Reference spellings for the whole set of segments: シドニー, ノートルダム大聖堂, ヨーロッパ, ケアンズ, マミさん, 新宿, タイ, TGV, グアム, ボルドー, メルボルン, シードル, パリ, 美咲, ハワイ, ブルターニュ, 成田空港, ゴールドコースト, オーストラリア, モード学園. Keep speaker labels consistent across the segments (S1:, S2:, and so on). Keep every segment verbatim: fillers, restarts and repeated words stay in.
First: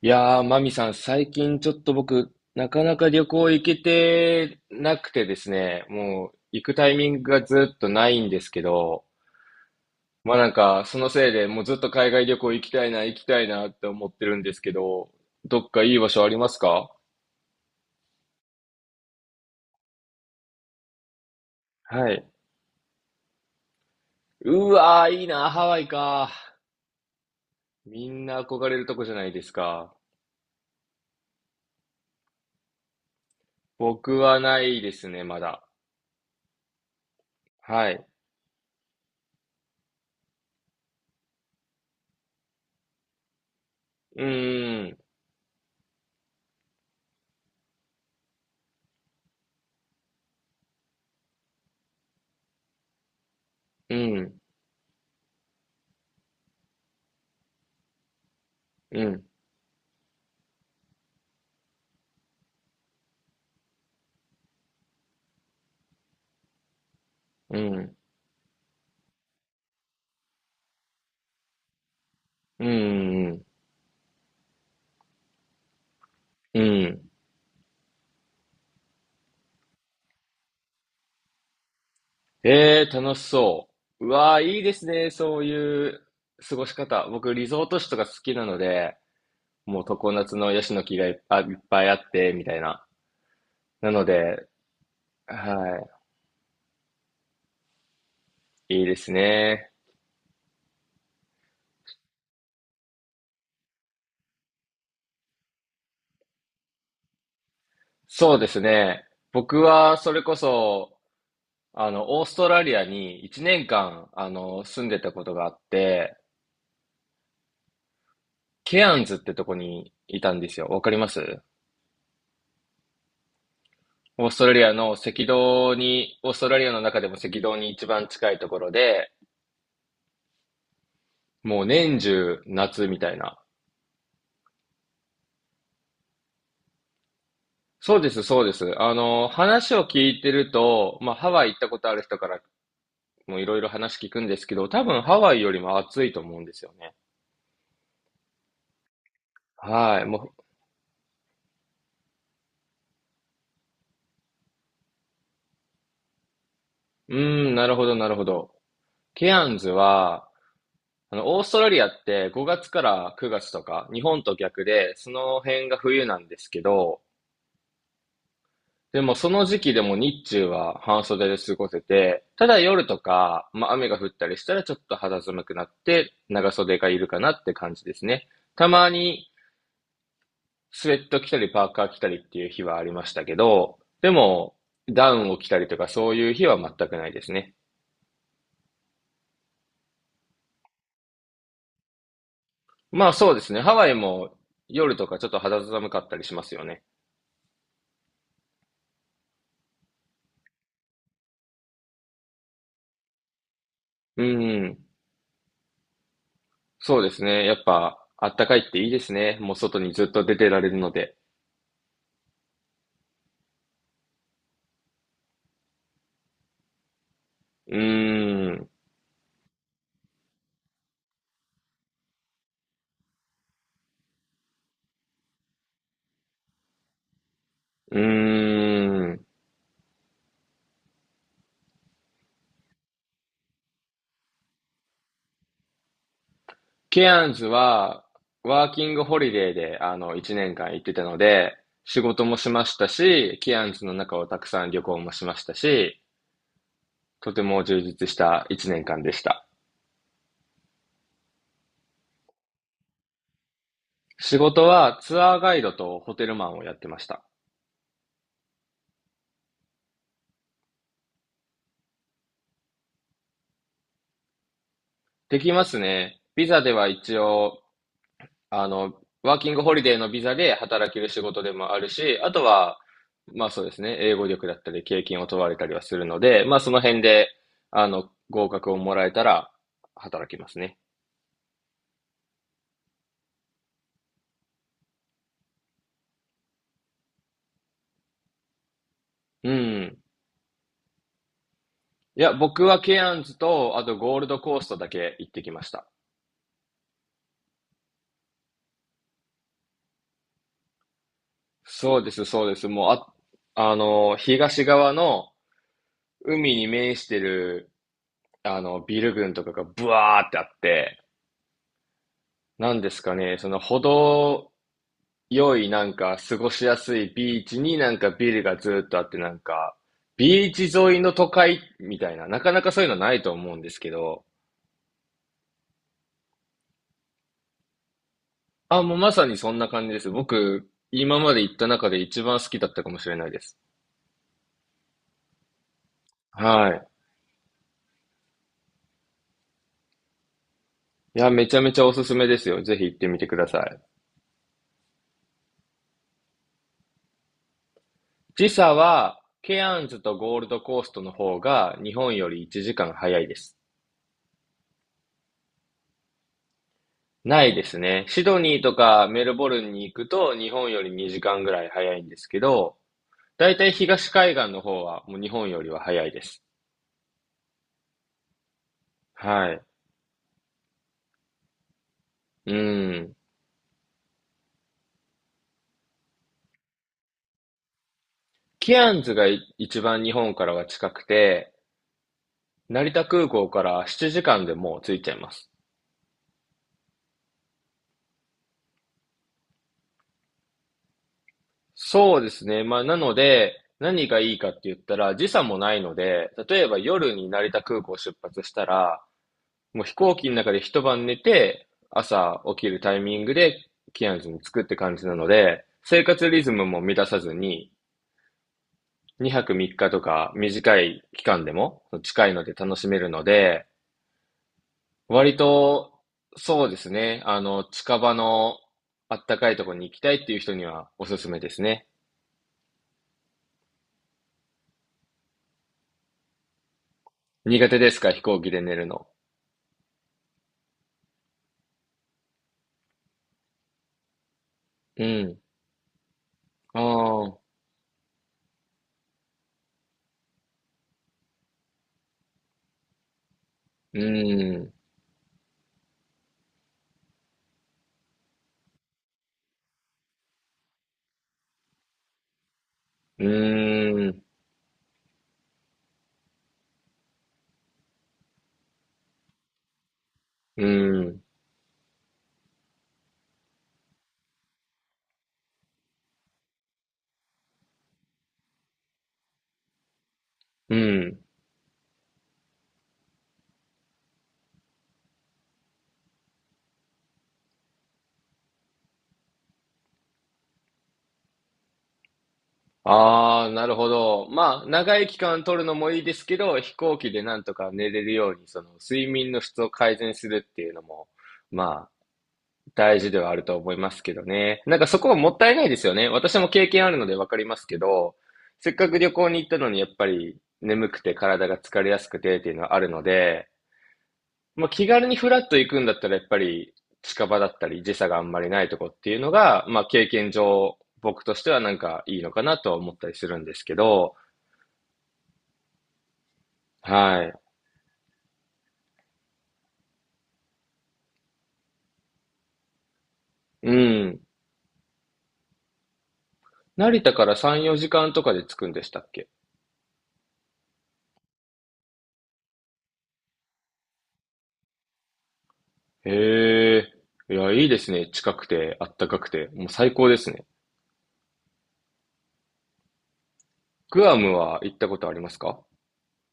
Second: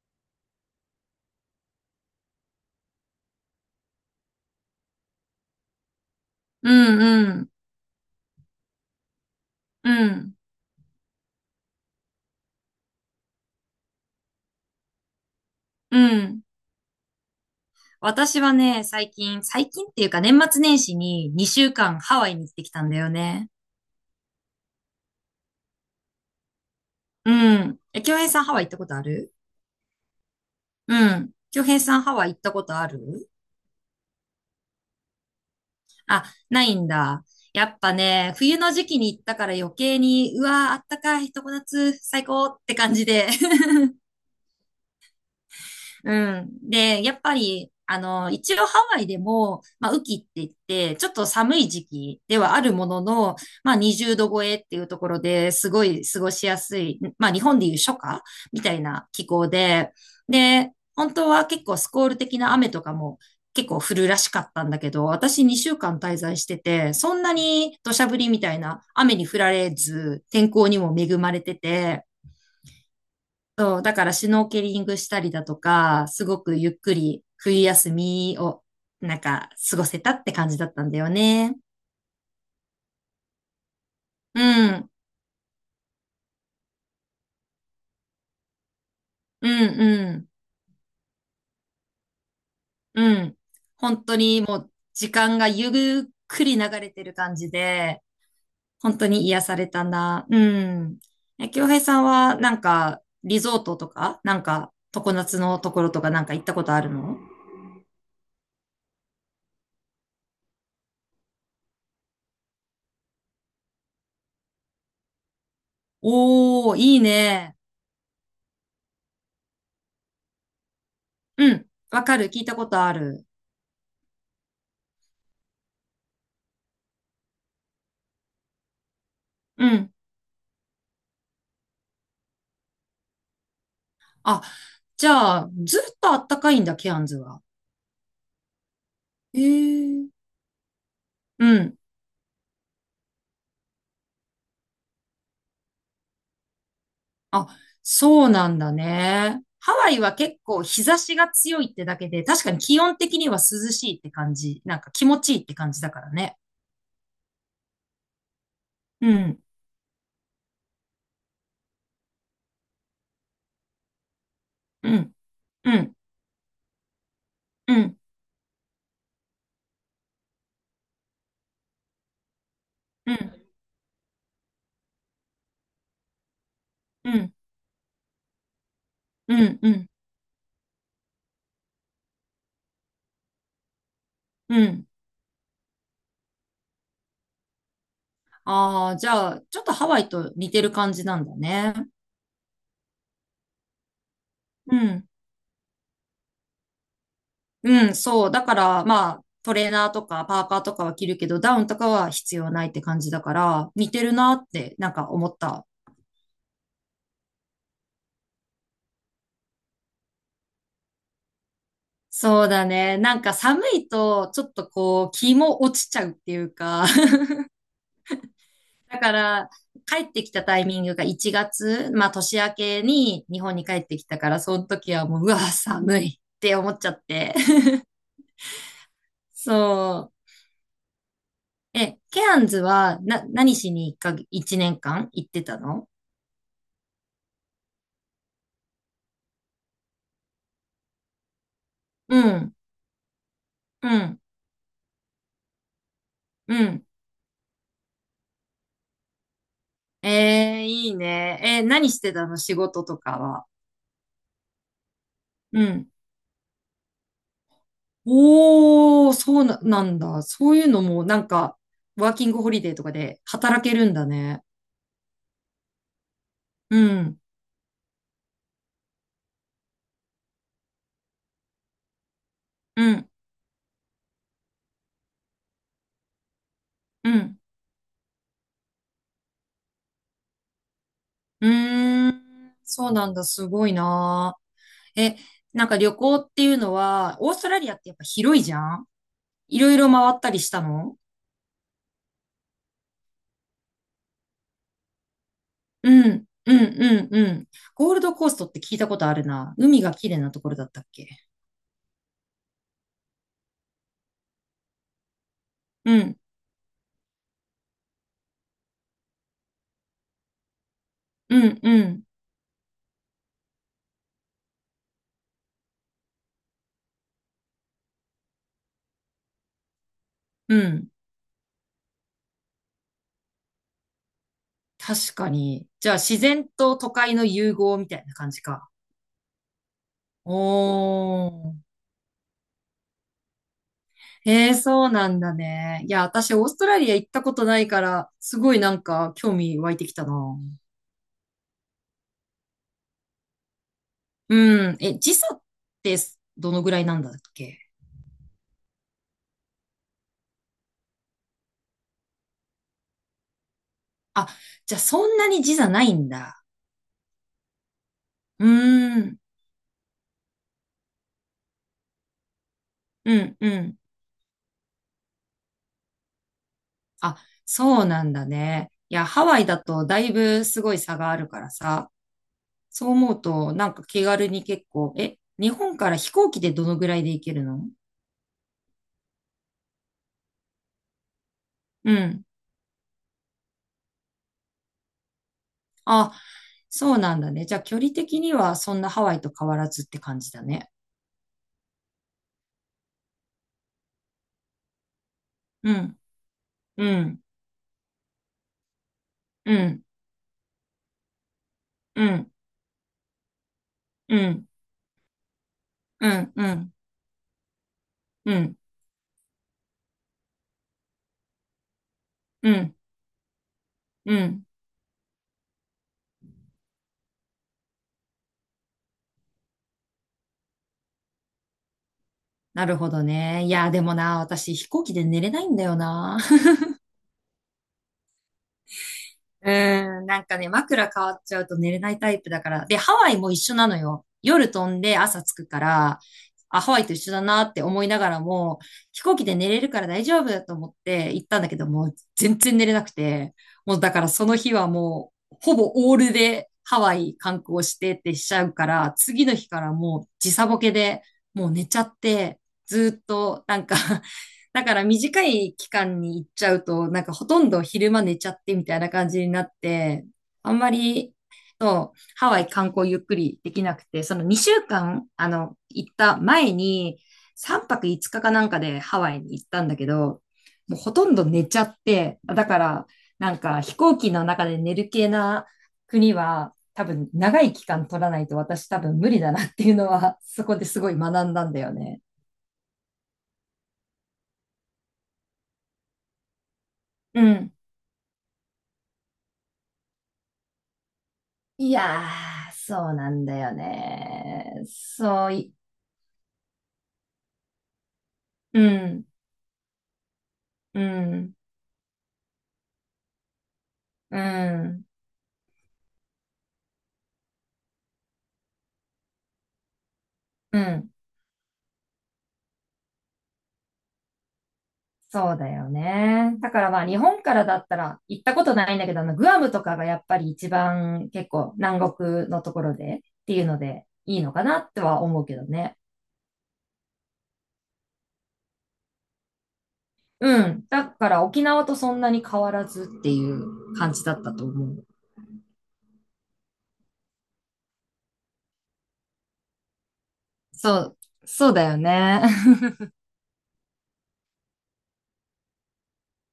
S1: いやー、マミさん、最近ちょっと僕、なかなか旅行行けてなくてですね、もう行
S2: う
S1: くタイミン
S2: ん
S1: グ
S2: う
S1: が
S2: ん。
S1: ずっとないんですけど、
S2: う
S1: まあ
S2: ん。
S1: なんか、そのせいでもうずっと海外旅行行きたいな、行きたいなって思ってるんですけど、どっかい
S2: う
S1: い場所あり
S2: ん。
S1: ますか？
S2: 私はね、最近、最近っていうか年末年始ににしゅうかん
S1: は
S2: ハ
S1: い。
S2: ワイに行ってきたんだよね。
S1: うわー、いいな、ハワイか。
S2: うん。え、
S1: み
S2: 京
S1: ん
S2: 平さ
S1: な
S2: んハ
S1: 憧
S2: ワイ行っ
S1: れ
S2: た
S1: る
S2: こ
S1: と
S2: とあ
S1: こじゃない
S2: る？
S1: ですか。
S2: うん。京平さんハワイ行ったことある？
S1: 僕はないですね、まだ。
S2: あ、ないんだ。やっ
S1: は
S2: ぱ
S1: い。
S2: ね、冬の時期に行ったから余計に、うわー、あったかい、常夏、最高って感じで。
S1: うーん、
S2: うん。で、やっぱり、あの、一応ハワイでも、まあ、雨季って言って、ちょっと寒い時期ではあるものの、まあ、
S1: う
S2: にじゅうど
S1: ん、
S2: 超えっていうところですごい過ごしやすい、まあ、日本でいう初夏みたい
S1: う
S2: な
S1: ん、
S2: 気候で、で、本当は結構スコール的な雨とかも結構降るらしかったんだけど、私にしゅうかん滞在してて、そんな
S1: う
S2: に土
S1: ん、
S2: 砂降りみたいな雨に降られず、天候にも恵まれてて、
S1: うん、うん、
S2: そう、だからシュノーケリングしたりだとか、すごく
S1: う
S2: ゆっく
S1: ん。
S2: り冬休みをなんか過ごせたって感じだったんだよね。
S1: ええ、楽しそう。う
S2: う
S1: わー、いいです
S2: ん、
S1: ね。そういう過ごし方。僕、リゾート地とか好きなので、
S2: う
S1: もう常
S2: ん、
S1: 夏のヤシの木がいっぱい、いっぱいあって、みたいな。
S2: うん、うん。
S1: なの
S2: 本当に
S1: で、
S2: もう時間がゆ
S1: は
S2: っくり流れてる感じで、
S1: い、いいで
S2: 本当
S1: す
S2: に癒され
S1: ね。
S2: たな。うん。え、京平さんはなんかリゾートとか、なんか常夏のところとかなんか行ったことあるの？
S1: そうですね。僕は、それこそ、あの、オーストラリアにいちねんかん、あの、住んでたことがあって、
S2: おー、いいね。
S1: ケアンズってとこにいたんですよ。わかります
S2: うん。わかる。聞いたことある。
S1: オーストラリアの赤道に、オーストラリアの中でも赤道に一番近いところで、
S2: うん。
S1: もう年中夏みたいな。
S2: あ、じゃあ、ずっとあったかいんだ、ケアンズは。
S1: そうです、そうです。あの、
S2: え
S1: 話を
S2: え。
S1: 聞いてると、まあ、ハワイ
S2: う
S1: 行った
S2: ん。
S1: ことある人からもいろいろ話聞くんですけど、多分ハワイよりも暑いと思うんですよね。
S2: あ、そうなんだね。ハワ
S1: は
S2: イ
S1: い。
S2: は
S1: も
S2: 結構日差しが強いってだけで、確かに気温的には涼しいって感じ。なんか気持ちいいって感じだからね。
S1: う、うーん、なるほど、なるほど。
S2: う
S1: ケ
S2: ん、
S1: アンズは、あの、オーストラリアってごがつからくがつとか、日本と逆
S2: う
S1: で、そ
S2: ん、
S1: の辺
S2: う
S1: が
S2: ん、
S1: 冬なんですけど、
S2: うん、
S1: でもその時期でも日中は半袖で過ごせて、ただ夜と
S2: うん、
S1: か、まあ雨が降ったりしたらちょっと肌寒くなって長袖がいる
S2: う
S1: かな
S2: ん、
S1: って感じですね。たまに
S2: うん、うん、
S1: スウェット着たりパーカー着たりっていう日はありましたけど、でも
S2: うん。
S1: ダウンを着たりとかそういう日は全くないですね。
S2: ああ、じゃあ、ちょっとハワイと似てる感じなんだね。
S1: まあそうですね。ハワイも
S2: う
S1: 夜と
S2: ん。
S1: かちょっと肌寒かったりしますよね。
S2: うん、そう。だから、まあ、トレーナーとかパーカーとかは着るけど、ダウンとかは必要ないって感じだから、似てる
S1: う
S2: なって、
S1: ん。
S2: なんか思った。
S1: そうですね。やっぱあったかいっていいですね。もう外にずっと出てられるので。
S2: そうだね。なんか寒いと、ちょっとこう、気も落ちちゃうっていうか。
S1: うーん。
S2: だから、帰ってきたタイミングがいちがつ、まあ年明けに日本に帰ってきたから、その時はもう、うわ、寒いって思っちゃって。
S1: うーん。
S2: そう。え、ケアンズは、な、何しにいっか、いちねんかん行ってたの？
S1: ケアンズは、ワーキングホリデーで、あの、いちねんかん行ってたので、仕
S2: う
S1: 事もし
S2: ん、
S1: ましたし、ケアンズ
S2: う
S1: の中
S2: ん、
S1: をたくさん旅行もしましたし、
S2: うん。
S1: とても充実したいちねんかんでした。
S2: ええ、いいね。えー、何してたの仕事とかは？
S1: 仕事はツアーガイ
S2: う
S1: ド
S2: ん。
S1: とホテルマンをやってました。
S2: おー、そうな、なんだ。そういうのも、なんか、ワーキングホリデーとかで働けるんだね。
S1: できますね。ビザで
S2: う
S1: は一
S2: ん。
S1: 応あの、ワーキングホリデーのビザで働ける仕事でもあるし、あとは、
S2: うん。
S1: まあそうですね、英語力だったり経験を問われたりはするので、まあその辺
S2: う
S1: で、
S2: ん。
S1: あの、合格をもらえたら働きますね。
S2: うーん、そうなんだ。すごいな。え、なんか旅行っていうのは、オーストラリアってやっぱ広いじゃん？
S1: う
S2: いろいろ
S1: ん。
S2: 回ったりしたの？
S1: いや、僕はケアンズと、あとゴールドコーストだけ行ってきました。
S2: うん。うん。うん。うん。ゴールドコーストって聞いたことあるな。海が綺麗なところだったっけ？
S1: そうです、そうです。もう、あ、あの、東側の
S2: うん。
S1: 海に面してる、あの、ビル群とかがブワーってあって、
S2: うん。うん。
S1: なんですかね、その程よいなんか過ごしやすいビーチになんかビルがずーっとあってなんか、ビー
S2: う
S1: チ
S2: ん。
S1: 沿いの都会みたいな、なかなかそういうのないと思うんですけど、
S2: 確かに。じゃあ、自然と都会の融合みたいな感じか。
S1: あ、もうまさにそんな感じです。僕、今
S2: お
S1: まで行っ
S2: ー。
S1: た中で一番好きだったかもしれないです。
S2: ええ、そうなんだね。いや、私、オースト
S1: は
S2: ラ
S1: い。
S2: リア行ったことないから、すごいなんか、興味湧いてきたな。
S1: いや、めちゃめちゃおすすめですよ。ぜひ行ってみてください。
S2: うん。え、時差って、どのぐらいなんだっけ？
S1: 時差は、ケアンズとゴールドコーストの方が日本よりいちじかん早いです。
S2: あ、じゃあ、そんなに時差ないんだ。
S1: ないですね。シド
S2: うー
S1: ニーとか
S2: ん。
S1: メルボルンに行くと日本よりにじかんぐらい早いんですけど、
S2: うん、う
S1: だいたい
S2: ん。
S1: 東海岸の方はもう日本よりは早いです。
S2: あ、そうなんだね。いや、ハワイ
S1: は
S2: だ
S1: い。
S2: と、だいぶすごい差があるからさ。
S1: う
S2: そう思
S1: ん。
S2: うと、なんか気軽に結構、え、日本から飛行機でどのぐらいで行けるの？
S1: ケアンズがい一番日本からは近くて、
S2: うん。
S1: 成田空港からななじかんでもう着いちゃいます。
S2: あ、そうなんだね。じゃあ距離的にはそんなハワイと変わらずって感じだね。
S1: そうですね。まあ、なので、何がいいかって言ったら、時差も
S2: う
S1: ないの
S2: ん、
S1: で、例えば
S2: う
S1: 夜
S2: ん、
S1: に成田空港を出発したら、
S2: う
S1: も
S2: ん、
S1: う飛行機の中で一晩寝て、
S2: うん、
S1: 朝起きるタイミングでキア
S2: う
S1: ンズに
S2: ん、
S1: 着くって感じなので、生
S2: う
S1: 活
S2: ん、う
S1: リズム
S2: ん、
S1: も乱さずに、
S2: うん、
S1: にはくみっかとか短い期間でも近いの
S2: う
S1: で楽
S2: ん、
S1: しめるので、
S2: うん。
S1: 割とそうですね、あの、近場のあったかいところに行きたいっていう人にはおすすめですね。
S2: なるほどね。いや、でもな、私飛行機で寝れないんだよな。
S1: 苦手ですか、飛行機で寝るの。
S2: うーん、なんかね、枕変わっちゃうと寝れないタイプだから。で、ハワイも一緒なのよ。夜飛んで
S1: う
S2: 朝
S1: ん。
S2: 着くから、あ、ハワ
S1: あ
S2: イと一緒だ
S1: あ、
S2: なって思いながらも、飛行機で寝れるから大丈夫だと思って行ったんだけど、もう全然寝れなくて、もうだか
S1: う
S2: らその日は
S1: ん、
S2: もう、ほぼオールでハワイ観光してってしちゃうから、次の日からもう時差ボケで、もう寝ちゃって、ずーっ
S1: う
S2: となんか
S1: ん、
S2: だから短い期間に行っちゃうと、なんかほとんど昼間寝ちゃってみたいな感じになって、あん
S1: う
S2: まり、
S1: ん、
S2: そう、ハワイ観光ゆっくりできなくて、そのにしゅうかん、あの、行った前に、さんぱくいつかかかなんかでハワイに行ったんだけど、
S1: う
S2: もうほとん
S1: ん。
S2: ど寝ちゃって、だから、なんか飛行機の中で寝る系な国は、多分長い期間取らないと私多分無理だなっていうのは、そこですごい学んだんだよね。
S1: ああ、なるほど。まあ、長い期間取るのもいいですけど、飛行機
S2: う
S1: でなんと
S2: ん。
S1: か寝れるように、その睡眠の質を改善するっていうのも、
S2: い
S1: まあ、
S2: やー、そう
S1: 大
S2: な
S1: 事で
S2: ん
S1: はあ
S2: だ
S1: る
S2: よ
S1: と思いますけど
S2: ね。
S1: ね。なんかそこは
S2: そ
S1: も
S2: う
S1: った
S2: い、
S1: いないですよね。私も経験あるのでわかりますけど、
S2: う
S1: せっかく
S2: ん、
S1: 旅行に行ったのにやっぱり
S2: う
S1: 眠くて
S2: ん、
S1: 体が疲れやすくてっていうのはあるので、
S2: う
S1: まあ、
S2: ん、
S1: 気軽にフラッと行くんだったらやっぱり近場だったり時差があんまりないとこっていうのが、まあ、経験
S2: う
S1: 上
S2: ん。
S1: 僕としてはなんかいいのかなとは思ったりするんですけど、
S2: そうだよね。だからまあ日本
S1: はい。
S2: からだったら行ったことないんだけど、あのグアムとかがやっぱり一番結構南国のところでっていうの
S1: う
S2: でい
S1: ん。
S2: いのかなっては思うけどね。
S1: 成田からさん、よじかんとかで着くんでしたっけ？
S2: うん。だから沖縄とそんなに変わらずっていう感じだったと思う。
S1: へえ。いや、いいですね。近くて、あったかくて。もう最高ですね。
S2: そう、そうだよね。
S1: グアムは行ったことありますか？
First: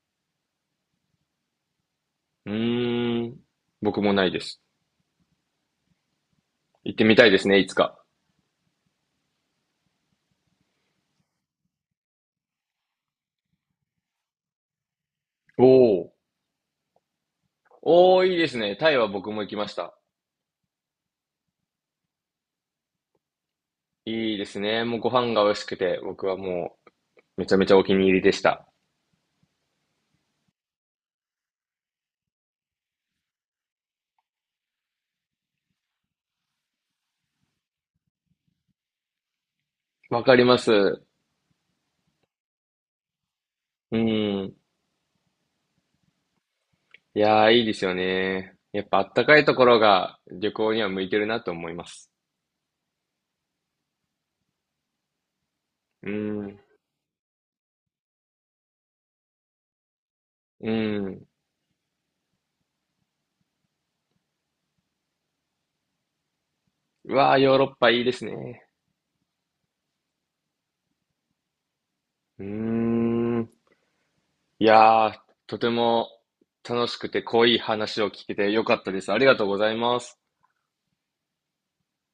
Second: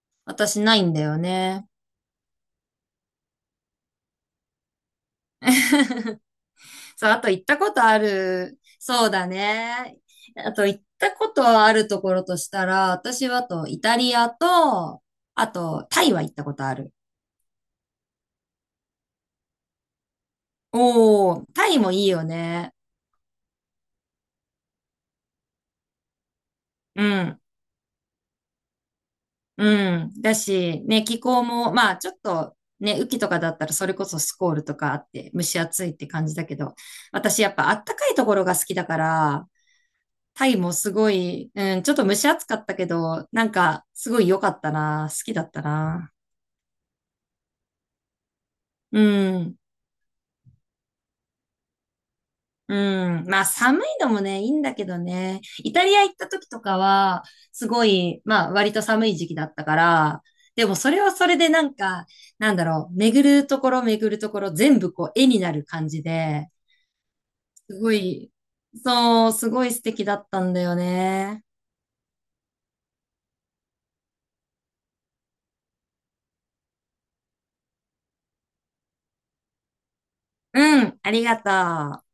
S2: 私ないんだよね。
S1: うーん。僕もないです。行って
S2: そう、
S1: み
S2: あ
S1: た
S2: と
S1: いで
S2: 行っ
S1: す
S2: た
S1: ね、い
S2: こ
S1: つ
S2: とあ
S1: か。
S2: る。そうだね。あと行ったことあるところとしたら、私はあとイタリアと、あとタ
S1: お
S2: イは
S1: ー。
S2: 行ったことある。
S1: おー、いいですね。タイは僕も行きました。
S2: おー、タイもいいよね。
S1: いいですね。もうご飯が美味しくて、僕はも
S2: う
S1: う
S2: ん、
S1: めちゃめちゃお気に入りでした。
S2: うん。だし、ね、気候も、まあちょっと、ね、雨季とかだったらそれこそスコールとかあって蒸し暑いって感じだけど、私やっぱあったかいところが好きだから、
S1: わかり
S2: タ
S1: ま
S2: イもす
S1: す。
S2: ごい、うん、ちょっと蒸し暑かったけど、なんか
S1: う
S2: すごい良か
S1: ん。
S2: ったな。好きだったな。
S1: いやー、いいですよね。やっぱ
S2: う
S1: あったかいと
S2: ん。
S1: ころが旅行には向いてるなと思います。
S2: うん。まあ、寒いのもね、いいんだけどね。イタリア
S1: う
S2: 行った時
S1: ん、
S2: とかは、すごい、まあ、割と寒い時期だったから、で
S1: う
S2: もそれはそ
S1: ん。
S2: れでなんか、なんだろう、巡るところ巡るところ全部こう絵になる感じで、
S1: うわあ、ヨーロッ
S2: す
S1: パ
S2: ご
S1: いいです
S2: い、
S1: ね。
S2: そう、すごい素敵だったんだよね。
S1: うーん。いやーとても楽しくて濃い話を聞けてよかったです。ありがとうございます。
S2: うん、ありがとう。